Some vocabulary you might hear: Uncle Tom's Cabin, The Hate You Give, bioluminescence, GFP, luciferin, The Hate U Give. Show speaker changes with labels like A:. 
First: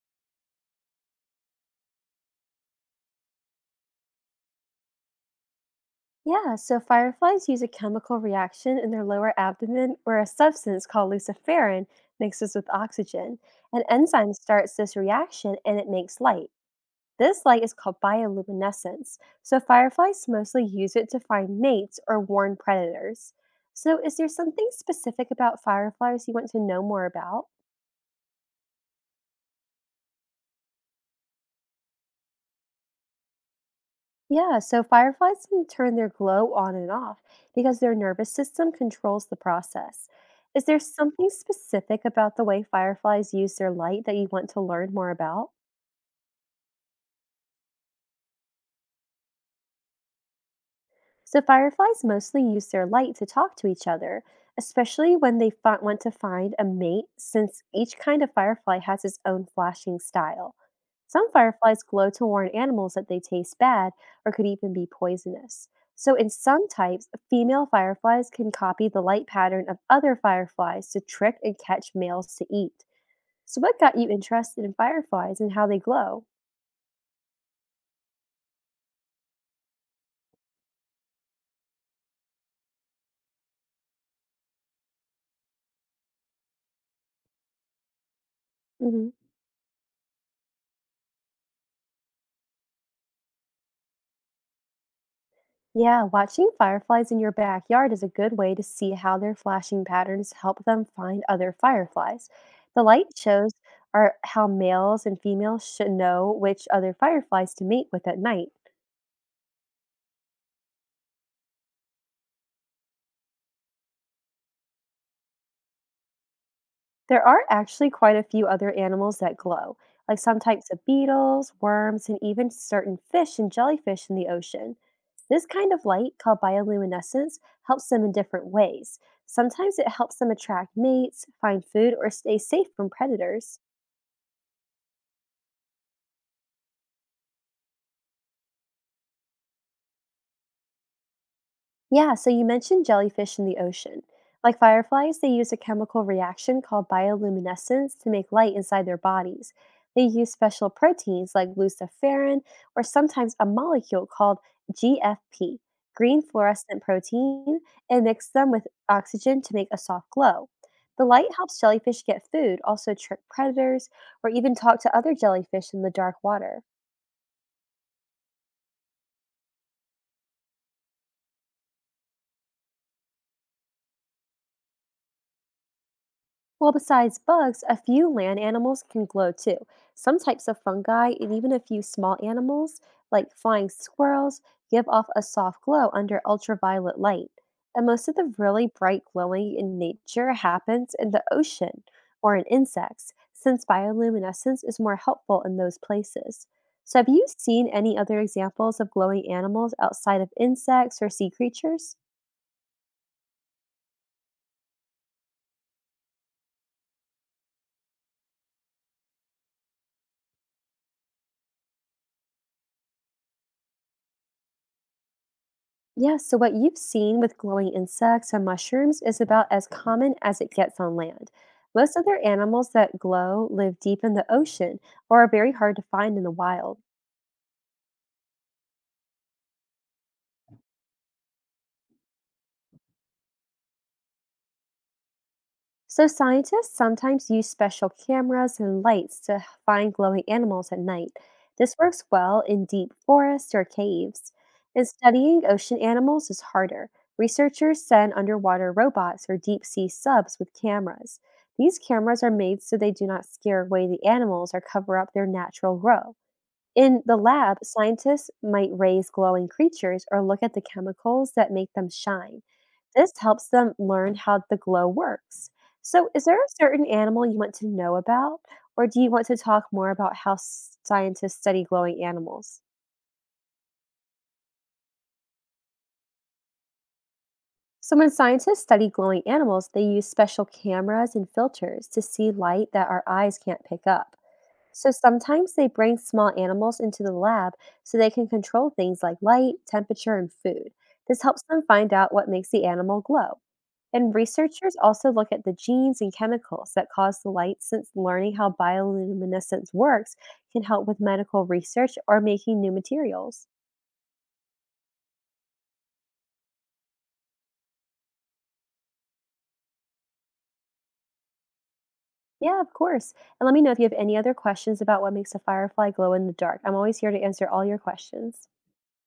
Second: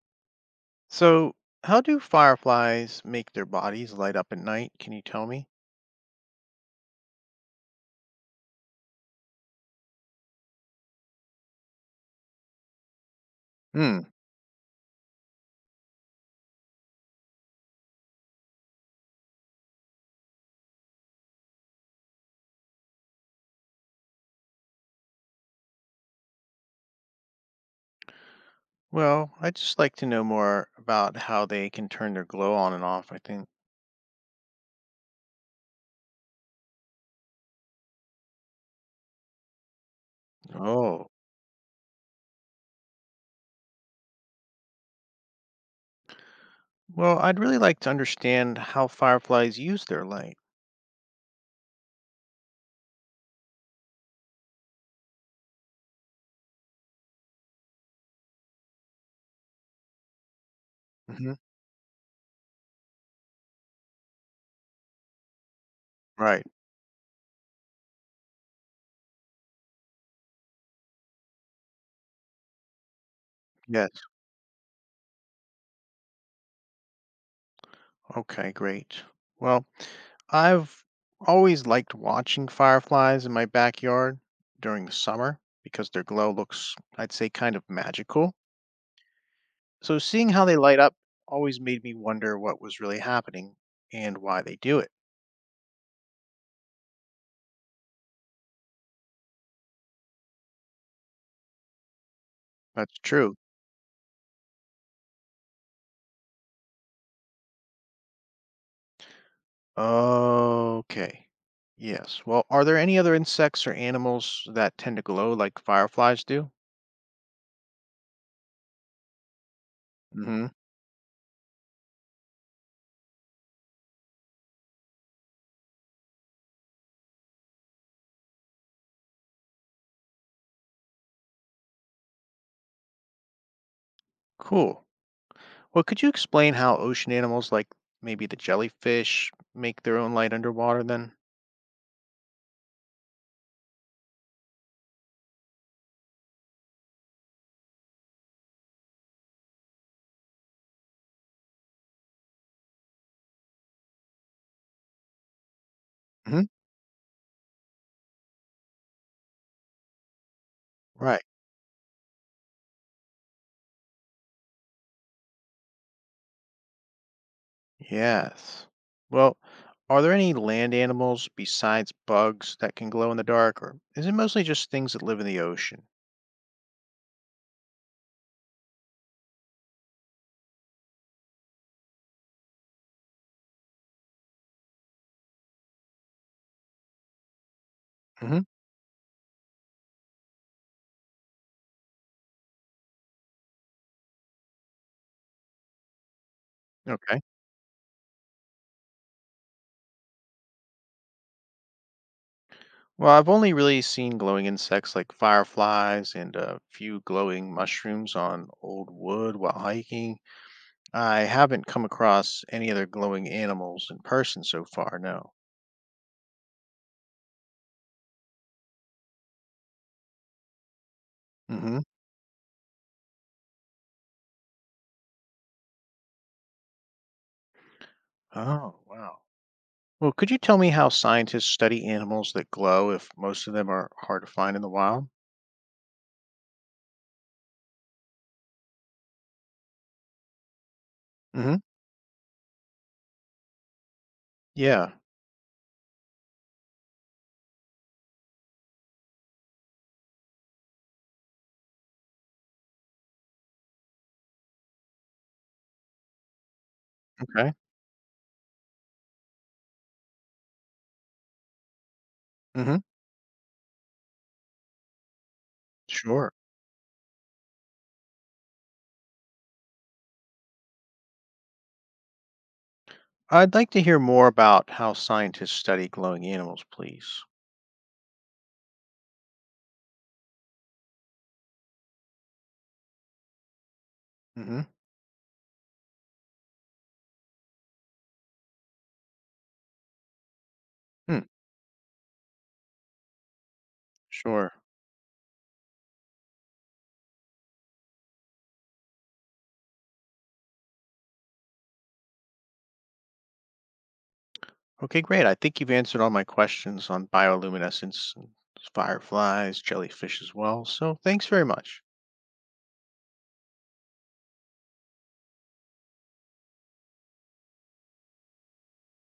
A: So, how do fireflies make their bodies light up at night? Can you tell me?
B: Yeah, so fireflies use a chemical reaction in their lower abdomen where a substance called luciferin mixes with oxygen. An
A: Hmm.
B: enzyme starts this reaction and it makes light. This light is called bioluminescence, so fireflies mostly use it to find mates or warn predators. So, is there something specific about fireflies you want to know more about?
A: Well, I'd just like to know more about how they can turn their glow on and off, I think.
B: Yeah, so fireflies can turn their glow on and off because their nervous system controls the process. Is there
A: Oh.
B: something specific about the way fireflies use their light that you want to learn more about?
A: Well, I'd really like to understand how fireflies use their light.
B: So, fireflies mostly use their light to talk to each other, especially when want to find a mate, since each kind of firefly has its own flashing style. Some
A: Hmm.
B: fireflies glow to warn animals that they taste bad or could even be poisonous. So, in
A: Right.
B: some types, female fireflies can copy the light pattern of other fireflies to trick and catch males to eat. So, what
A: Yes.
B: got you interested in fireflies and how they glow?
A: Okay, great. Well, I've always liked watching fireflies in my backyard during the summer because their glow looks, I'd say, kind of magical.
B: Hmm.
A: So seeing how they light up always made me wonder what was really happening and why they do it.
B: Yeah, watching fireflies in your backyard is a good way to see how their flashing patterns help them find other fireflies. The
A: That's
B: light
A: true.
B: shows are how males and females should know which other fireflies to mate with at night.
A: Okay. Yes. Well, are there any other insects or animals that tend to glow like fireflies do?
B: There are actually quite a few other animals that glow, like some
A: Hmm.
B: types of beetles, worms, and even certain fish and jellyfish in the ocean. This kind of light, called bioluminescence, helps them in different ways. Sometimes it helps them attract mates, find food, or stay safe from predators.
A: Cool. Well, could you explain how ocean animals like maybe the jellyfish make their own light underwater then?
B: Yeah, so you mentioned jellyfish in the ocean. Like fireflies, they use a chemical reaction called bioluminescence to make light inside their bodies. They use special proteins like luciferin or sometimes a molecule called GFP, green
A: Hmm.
B: fluorescent protein, and mix them with oxygen to make a soft glow. The
A: Right.
B: light helps jellyfish get food, also trick predators, or even talk to other jellyfish in the dark water.
A: Yes. Well, are there any land animals besides bugs that can glow in the dark, or is it mostly just things that live in the ocean?
B: Well, besides bugs, a few land animals can glow too. Some types of fungi and even a few small animals, like flying squirrels, give off a soft glow under ultraviolet light. And most of the really bright glowing in nature happens in the ocean or in insects, since bioluminescence is more helpful in those places. So, have
A: Okay.
B: you seen any other examples of glowing animals outside of insects or sea creatures?
A: Well, I've only really seen glowing insects like fireflies and a few glowing mushrooms on old wood while hiking. I haven't come across any other glowing animals in person so far, no.
B: Yeah, so what you've seen with glowing insects and mushrooms is about as common as it gets on land.
A: Mm-hmm.
B: Most other animals that glow live deep in the ocean or are very hard to find in the wild.
A: Oh, wow. Well, could you tell me how scientists study animals that glow if most of them are hard to find in the wild?
B: So, scientists sometimes use special cameras and lights to find glowing animals at night.
A: Mm-hmm.
B: This works well in deep forests or caves. And
A: Yeah.
B: studying ocean animals is harder. Researchers send underwater robots or deep sea subs with cameras. These cameras are made so they do not scare away the animals or cover up their natural glow. In the
A: Okay.
B: lab, scientists might raise glowing creatures or look at the chemicals that make them shine.
A: Mm-hmm.
B: This helps them learn how the glow works. So, is
A: Sure.
B: there a certain animal you want to know about, or do you want to talk more about how scientists study glowing animals?
A: I'd like to hear more about how scientists study glowing animals, please.
B: So, when scientists study glowing animals, they use special cameras and filters to see light that our eyes can't pick up.
A: Mm-hmm.
B: So sometimes they bring small animals into the lab so they can control things like light, temperature, and food. This
A: Hmm.
B: helps them find out what makes the animal glow. And
A: Sure.
B: researchers also look at the genes and chemicals that cause the light, since learning how bioluminescence works can help with medical research or making new materials.
A: Okay, great. I think you've answered all my questions on bioluminescence, and fireflies, jellyfish as well. So thanks very much.
B: Yeah, of course. And let me know if you have any other questions about what makes a firefly glow in the dark. I'm always here to answer all your questions.